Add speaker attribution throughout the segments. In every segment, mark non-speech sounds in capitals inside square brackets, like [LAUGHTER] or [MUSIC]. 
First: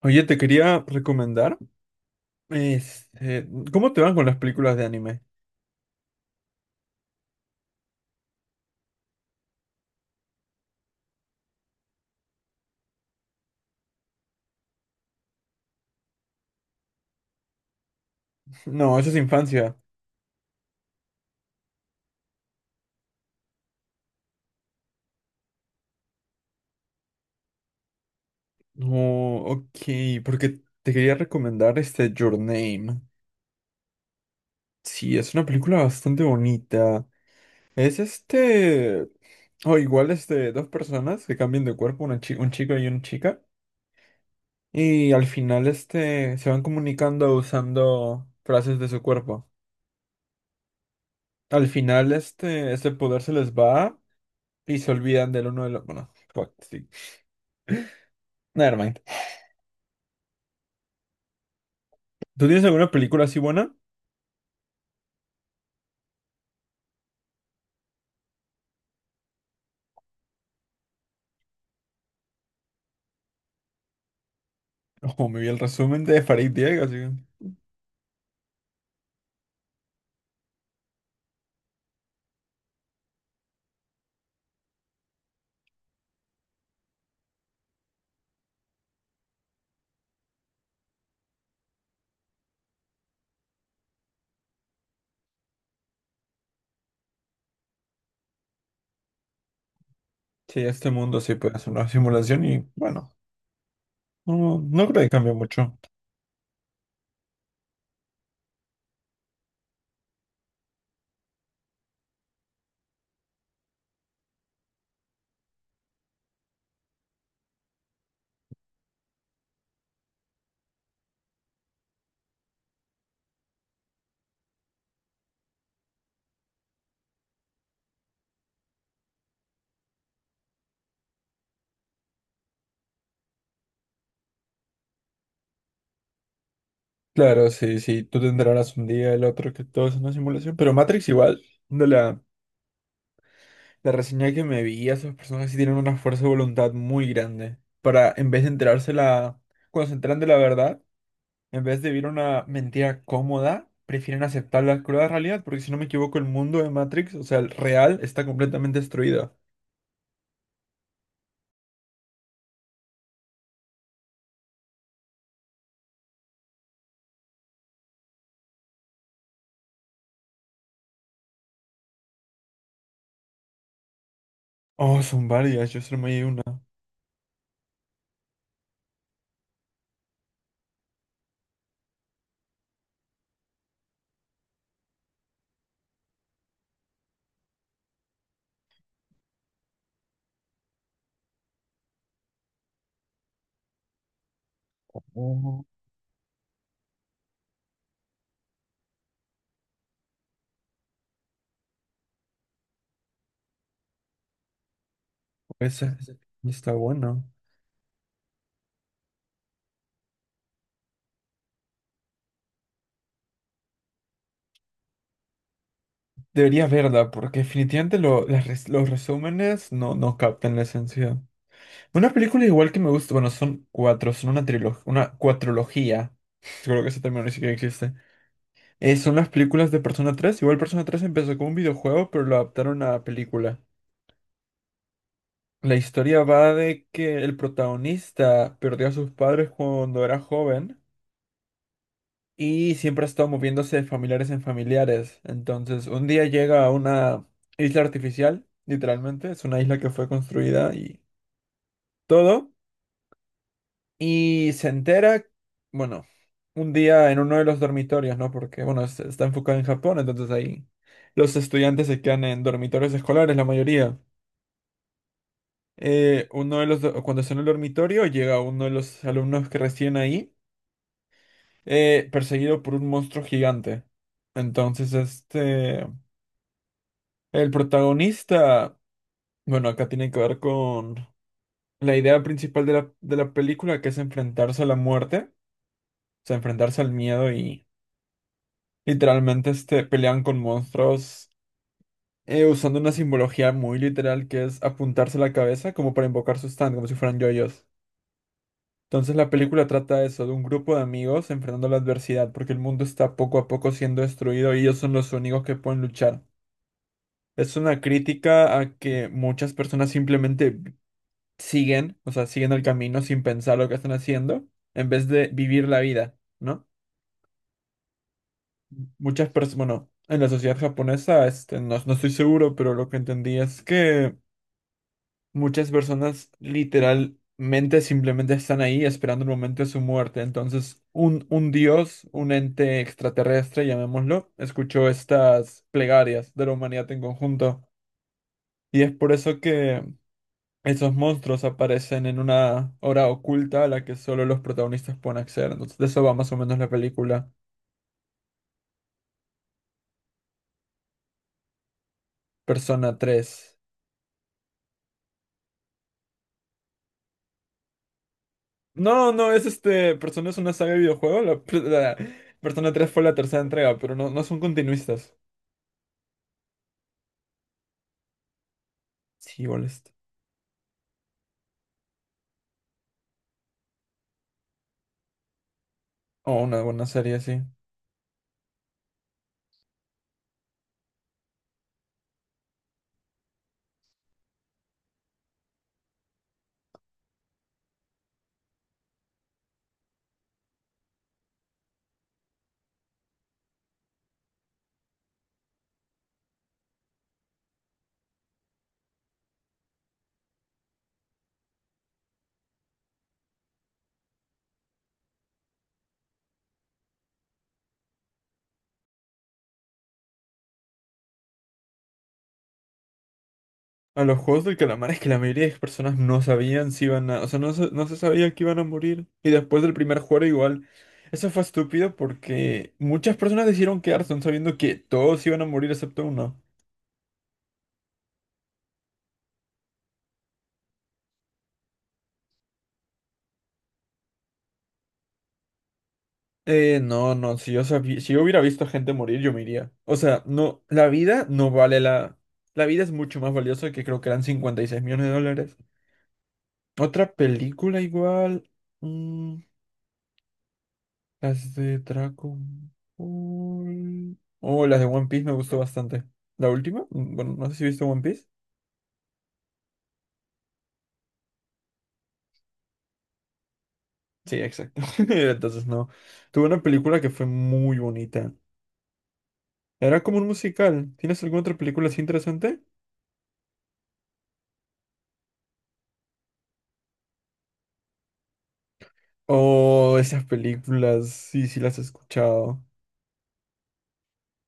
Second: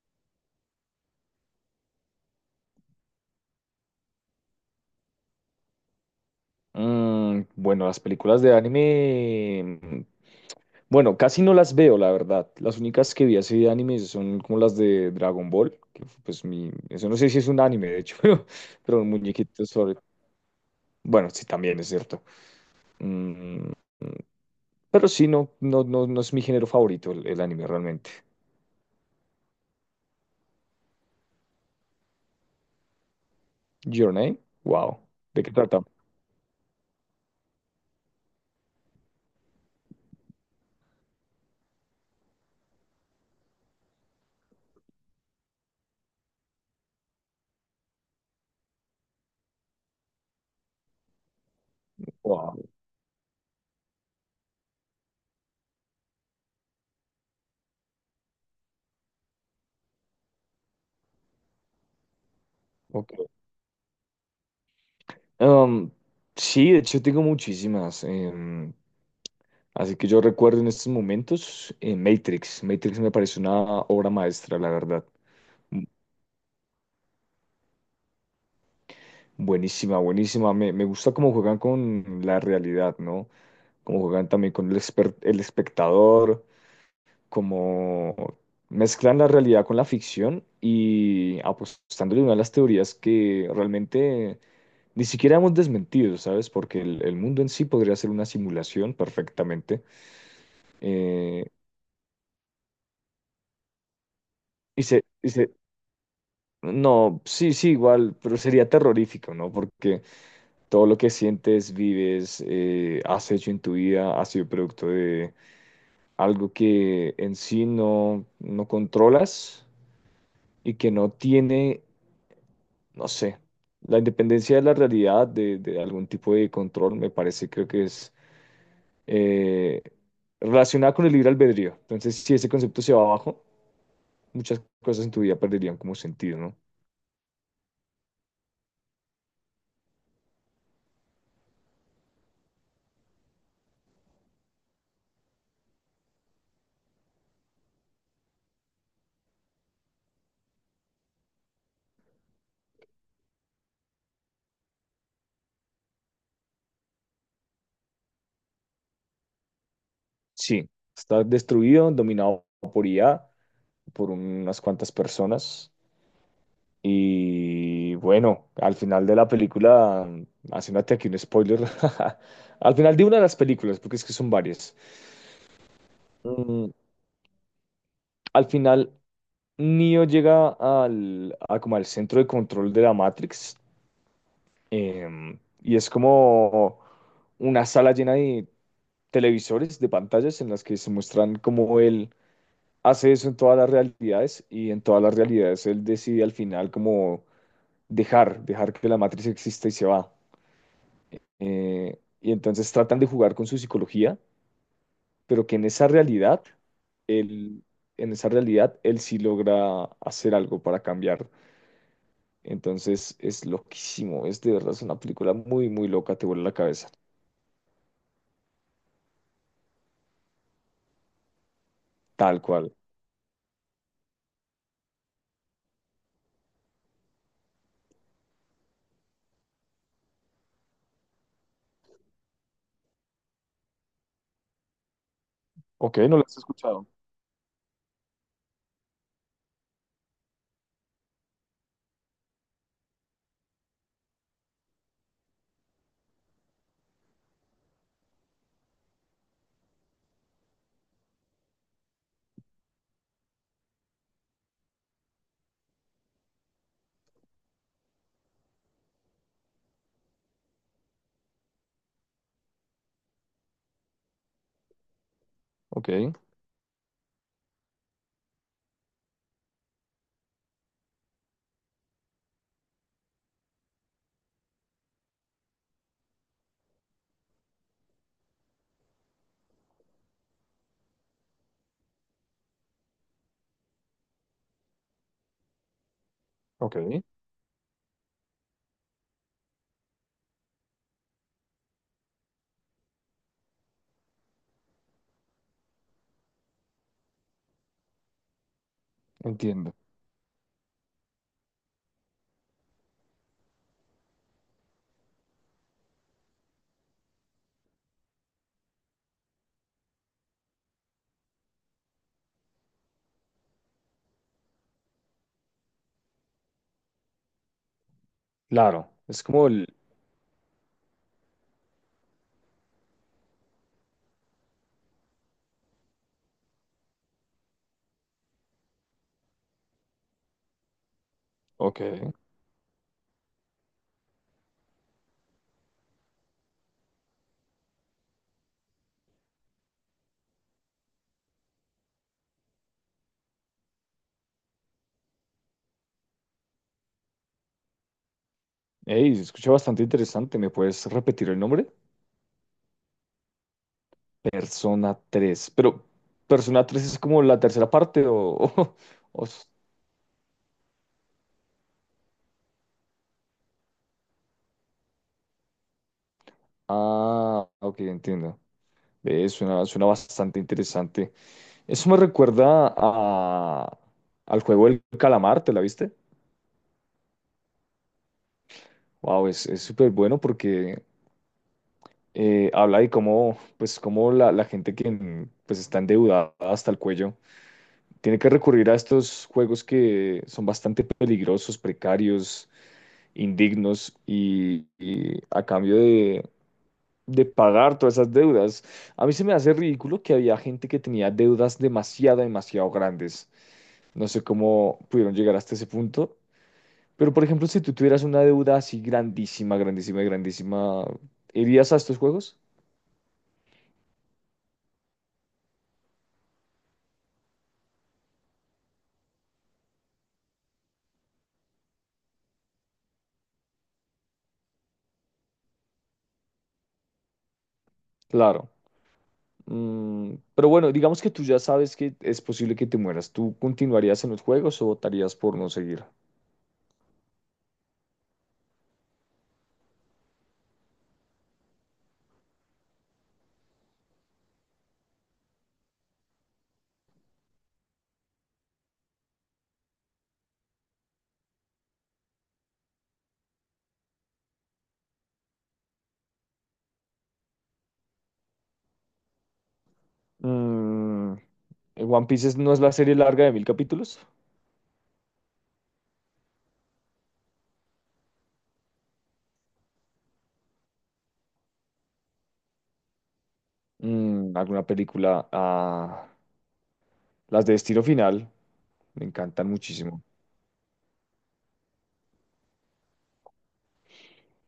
Speaker 1: Oye, te quería recomendar, este, ¿cómo te van con las películas de anime?
Speaker 2: Bueno, las películas de anime, bueno, casi no las veo, la verdad. Las únicas que vi así de anime son como las de Dragon Ball, que fue, pues mi, eso no sé si es un anime, de hecho, [LAUGHS]
Speaker 1: No,
Speaker 2: pero un
Speaker 1: eso es
Speaker 2: muñequito
Speaker 1: infancia.
Speaker 2: sobre, bueno, sí, también es cierto. Mm, pero sí, no, no, no, no es mi género favorito el anime realmente.
Speaker 1: No, ok, porque te quería recomendar Your Name.
Speaker 2: Your Name, wow,
Speaker 1: Sí, es
Speaker 2: ¿de
Speaker 1: una
Speaker 2: qué trata?
Speaker 1: película bastante bonita. Es este, o igual este, Dos personas que cambian de cuerpo, un chico y una chica, y al final se van comunicando usando frases de su cuerpo. Al final
Speaker 2: Wow,
Speaker 1: este poder se les va y se olvidan del uno del otro. Bueno, [LAUGHS] fuck, sí. Nevermind. ¿Tú tienes alguna película
Speaker 2: ok.
Speaker 1: así buena?
Speaker 2: Um, sí, de hecho tengo muchísimas. Así que yo recuerdo en estos momentos Matrix. Matrix me parece una obra maestra, la verdad.
Speaker 1: Ojo, me vi el
Speaker 2: Bu-
Speaker 1: resumen de Farid Diego, así que...
Speaker 2: Buenísima, buenísima. Me gusta cómo juegan con la realidad, ¿no? Cómo juegan también con el espectador, cómo mezclan la realidad con la ficción y apostándole una de las teorías que realmente ni siquiera hemos desmentido, ¿sabes? Porque el mundo en sí podría ser una simulación perfectamente.
Speaker 1: Sí, este mundo sí
Speaker 2: Eh,
Speaker 1: puede hacer una simulación y bueno, no,
Speaker 2: y
Speaker 1: no creo
Speaker 2: se,
Speaker 1: que
Speaker 2: y
Speaker 1: cambie
Speaker 2: se-
Speaker 1: mucho.
Speaker 2: No, sí, sí, igual, pero sería terrorífico, ¿no? Porque todo lo que sientes, vives, has hecho en tu vida ha sido producto de algo que en sí no controlas y que no tiene, no sé, la independencia de la realidad, de algún tipo de control, me parece, creo que es eh, relacionada con el libre albedrío. Entonces, si ese concepto se va abajo, muchas cosas en tu vida perderían como sentido, ¿no?
Speaker 1: Claro, sí, sí, tú te enterarás un día, el otro, que todo es una simulación, pero Matrix igual, de la... La reseña que me vi, esas personas sí tienen una fuerza de voluntad muy grande para, en vez de enterarse la, cuando se enteran de la verdad, en vez de vivir una mentira cómoda, prefieren aceptar la cruda realidad, porque si no me equivoco, el mundo de Matrix, o sea, el real, está completamente destruido.
Speaker 2: Sí, está destruido, dominado por IA, por unas cuantas personas. Y bueno, al final de la película, haciéndote aquí un spoiler, [LAUGHS] al final de una de las películas, porque es que son varias,
Speaker 1: Oh, son varias, yo solo me di una.
Speaker 2: mm, al final Neo llega a como al centro de control de la Matrix, y es como una sala llena de televisores, de pantallas en las que se muestran cómo él hace eso en todas las realidades y en todas las
Speaker 1: Oh,
Speaker 2: realidades él decide al final como dejar que la matriz exista y se va. Y entonces tratan de jugar con su psicología, pero que en esa
Speaker 1: esa
Speaker 2: realidad,
Speaker 1: está buena.
Speaker 2: él, en esa realidad, él sí logra hacer algo para cambiar. Entonces es loquísimo, es de verdad es una película muy, muy loca, te vuela la
Speaker 1: Deberías
Speaker 2: cabeza,
Speaker 1: verla, porque definitivamente los resúmenes no, no captan la esencia. Una
Speaker 2: tal
Speaker 1: película igual
Speaker 2: cual.
Speaker 1: que me gusta, bueno, son cuatro, son una trilogía, una cuatrología. [LAUGHS] Creo que ese término ni siquiera existe. Son las películas de Persona 3. Igual, Persona tres empezó como un videojuego, pero lo adaptaron a película. La
Speaker 2: Ok, no
Speaker 1: historia
Speaker 2: la has
Speaker 1: va de
Speaker 2: escuchado.
Speaker 1: que el protagonista perdió a sus padres cuando era joven y siempre ha estado moviéndose de familiares en familiares. Entonces, un día llega a una isla artificial, literalmente, es una isla que fue construida y todo. Y se entera, bueno, un día en uno de los dormitorios, ¿no? Porque, bueno, está enfocado en Japón, entonces ahí los estudiantes se quedan en dormitorios escolares, la mayoría.
Speaker 2: Ok,
Speaker 1: Uno de los, do- cuando está en el dormitorio, llega uno de los alumnos que recién ahí, perseguido por un monstruo gigante. Entonces, el protagonista, bueno, acá tiene que ver con la idea principal de la película, que es enfrentarse a la muerte, o sea,
Speaker 2: ok,
Speaker 1: enfrentarse al miedo y... Literalmente pelean con monstruos usando una simbología muy literal que es apuntarse la cabeza como para invocar su stand, como si fueran yoyos. Entonces la película
Speaker 2: entiendo.
Speaker 1: trata eso, de un grupo de amigos enfrentando la adversidad, porque el mundo está poco a poco siendo destruido y ellos son los únicos que pueden luchar. Es una crítica a que muchas personas simplemente siguen, o sea, siguen el camino sin pensar lo que están haciendo, en vez de vivir la vida, ¿no?
Speaker 2: Claro, es
Speaker 1: Muchas
Speaker 2: como
Speaker 1: personas,
Speaker 2: el...
Speaker 1: bueno, en la sociedad japonesa, no, no estoy seguro, pero lo que entendí es que muchas personas literalmente simplemente están ahí esperando el momento de su muerte. Entonces, un
Speaker 2: Ok,
Speaker 1: dios, un ente extraterrestre, llamémoslo, escuchó estas plegarias de la humanidad en conjunto. Y es por eso que esos monstruos aparecen en una hora oculta a la que solo los protagonistas pueden acceder. Entonces, de eso va más o menos la película.
Speaker 2: hey, se escucha bastante interesante, ¿me puedes repetir el nombre?
Speaker 1: Persona 3.
Speaker 2: Persona 3. Pero, ¿Persona 3 es como la tercera parte o...?
Speaker 1: No,
Speaker 2: O
Speaker 1: no,
Speaker 2: s-
Speaker 1: es Persona es una saga de videojuego. La, pr- la Persona 3 fue la tercera entrega, pero no, no son continuistas.
Speaker 2: ah, ok, entiendo. Ve,
Speaker 1: Sí, igual
Speaker 2: suena, suena
Speaker 1: está.
Speaker 2: bastante interesante. Eso me recuerda a, al juego del calamar, ¿te la viste?
Speaker 1: Oh, una buena serie, sí.
Speaker 2: Wow, es súper bueno porque habla de cómo, pues, cómo la gente que pues, está endeudada hasta el cuello tiene que recurrir a estos juegos que son bastante peligrosos, precarios, indignos y a cambio de pagar todas esas deudas. A mí se me hace ridículo que había gente que tenía deudas demasiado, demasiado grandes. No sé cómo pudieron llegar hasta ese punto, pero por ejemplo, si tú tuvieras una deuda así grandísima, grandísima, grandísima, ¿irías a estos juegos?
Speaker 1: A los juegos del calamar es que la mayoría de personas no sabían si iban a... O sea, no se sabía que iban a morir. Y después del primer juego, igual. Eso fue estúpido porque muchas personas decidieron quedarse aun sabiendo que todos iban a morir excepto uno.
Speaker 2: Claro. Pero bueno, digamos que tú ya sabes que es posible que te mueras. ¿Tú continuarías en los juegos o votarías por no seguir?
Speaker 1: No, no, si yo sabía, si yo hubiera visto gente morir, yo me iría. O sea, no, la vida no vale la... La vida es mucho más valiosa que, creo que eran $56 millones. Otra película igual. Mm, las de Dragon Ball. Oh, las de One Piece me gustó bastante. ¿La última? Mm, bueno, no sé si viste One Piece.
Speaker 2: Mm, One Piece, ¿no es la serie larga de 1000 capítulos?
Speaker 1: Sí, exacto. [LAUGHS] Entonces no. Tuve una película que fue muy bonita. Era como un musical. ¿Tienes alguna otra película así interesante?
Speaker 2: Alguna película. Ah, las de Destino Final me encantan
Speaker 1: Oh,
Speaker 2: muchísimo.
Speaker 1: esas películas, sí, sí las he escuchado.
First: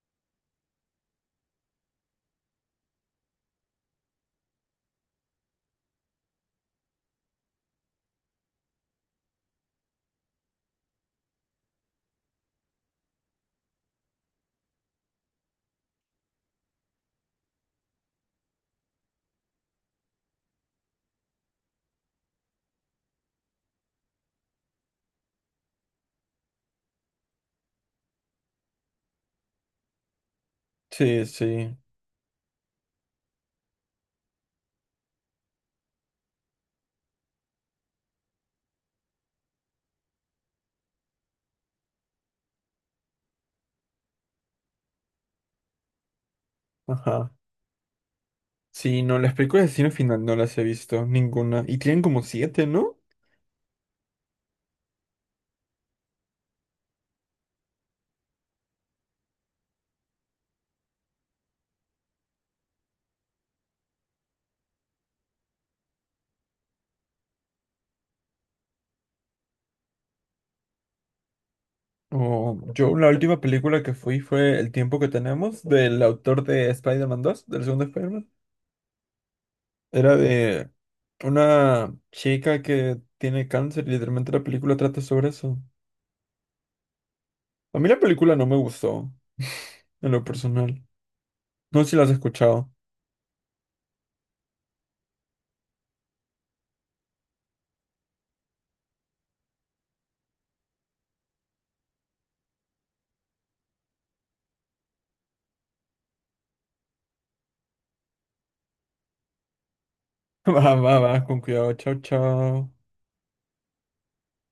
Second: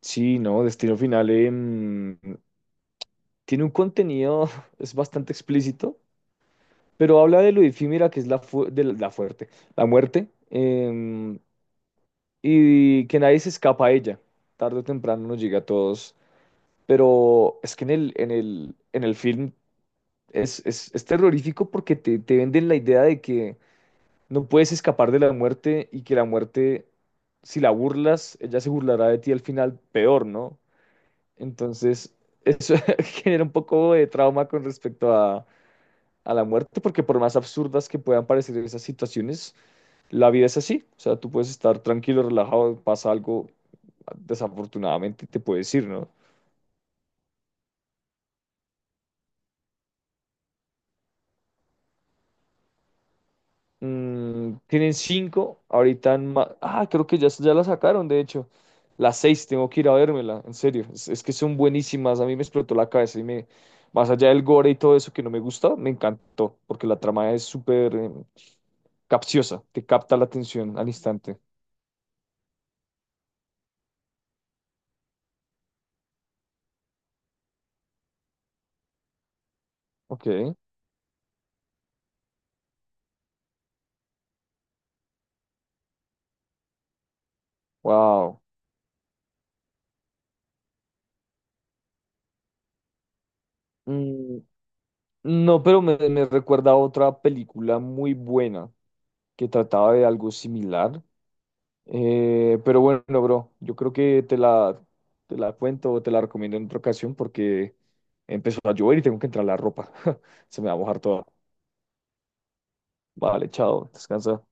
Speaker 2: Sí, no, Destino Final tiene un contenido, [LAUGHS] es bastante explícito, pero habla de lo efímera que es la fuerte, la muerte, y que nadie se escapa a ella. Tarde o temprano nos llega a todos, pero es que en en el film es terrorífico porque te venden la idea de que no puedes escapar de la muerte, y que la muerte, si la burlas, ella se burlará de ti al final peor, ¿no?
Speaker 1: Sí, sí,
Speaker 2: Entonces, eso [LAUGHS] genera un poco de trauma con respecto a la muerte, porque por más absurdas que puedan parecer esas situaciones, la vida es así. O sea, tú puedes estar tranquilo, relajado, pasa algo, desafortunadamente te puedes ir, ¿no?
Speaker 1: ajá. Sí, no, las películas de Destino Final no las he visto, ninguna. Y tienen como siete, ¿no?
Speaker 2: Tienen 5, ahorita en ah, creo que ya, ya la sacaron, de hecho. Las 6, tengo que ir a vérmela, en serio. Es que son buenísimas, a mí me explotó la cabeza y me... Más allá del gore y todo eso que no me gusta, me encantó, porque la trama es súper capciosa, te capta la atención al instante.
Speaker 1: Oh, yo la última película que fui fue El tiempo que tenemos, del autor de Spider-Man 2, del segundo Spider-Man. Era
Speaker 2: Ok,
Speaker 1: de una chica que tiene cáncer y literalmente la película trata sobre eso. A mí la película
Speaker 2: wow.
Speaker 1: no me gustó, [LAUGHS] en lo personal. No sé si la has escuchado.
Speaker 2: Mm, no, pero me recuerda a otra película muy buena que trataba de algo similar. Pero bueno, bro, yo creo que te la cuento o te la recomiendo en otra ocasión porque empezó a llover y tengo que entrar la ropa. [LAUGHS]
Speaker 1: [LAUGHS]
Speaker 2: Se me va
Speaker 1: Va,
Speaker 2: a
Speaker 1: va,
Speaker 2: mojar toda.
Speaker 1: va, con cuidado. Chao, chao.
Speaker 2: Vale, chao, descansa.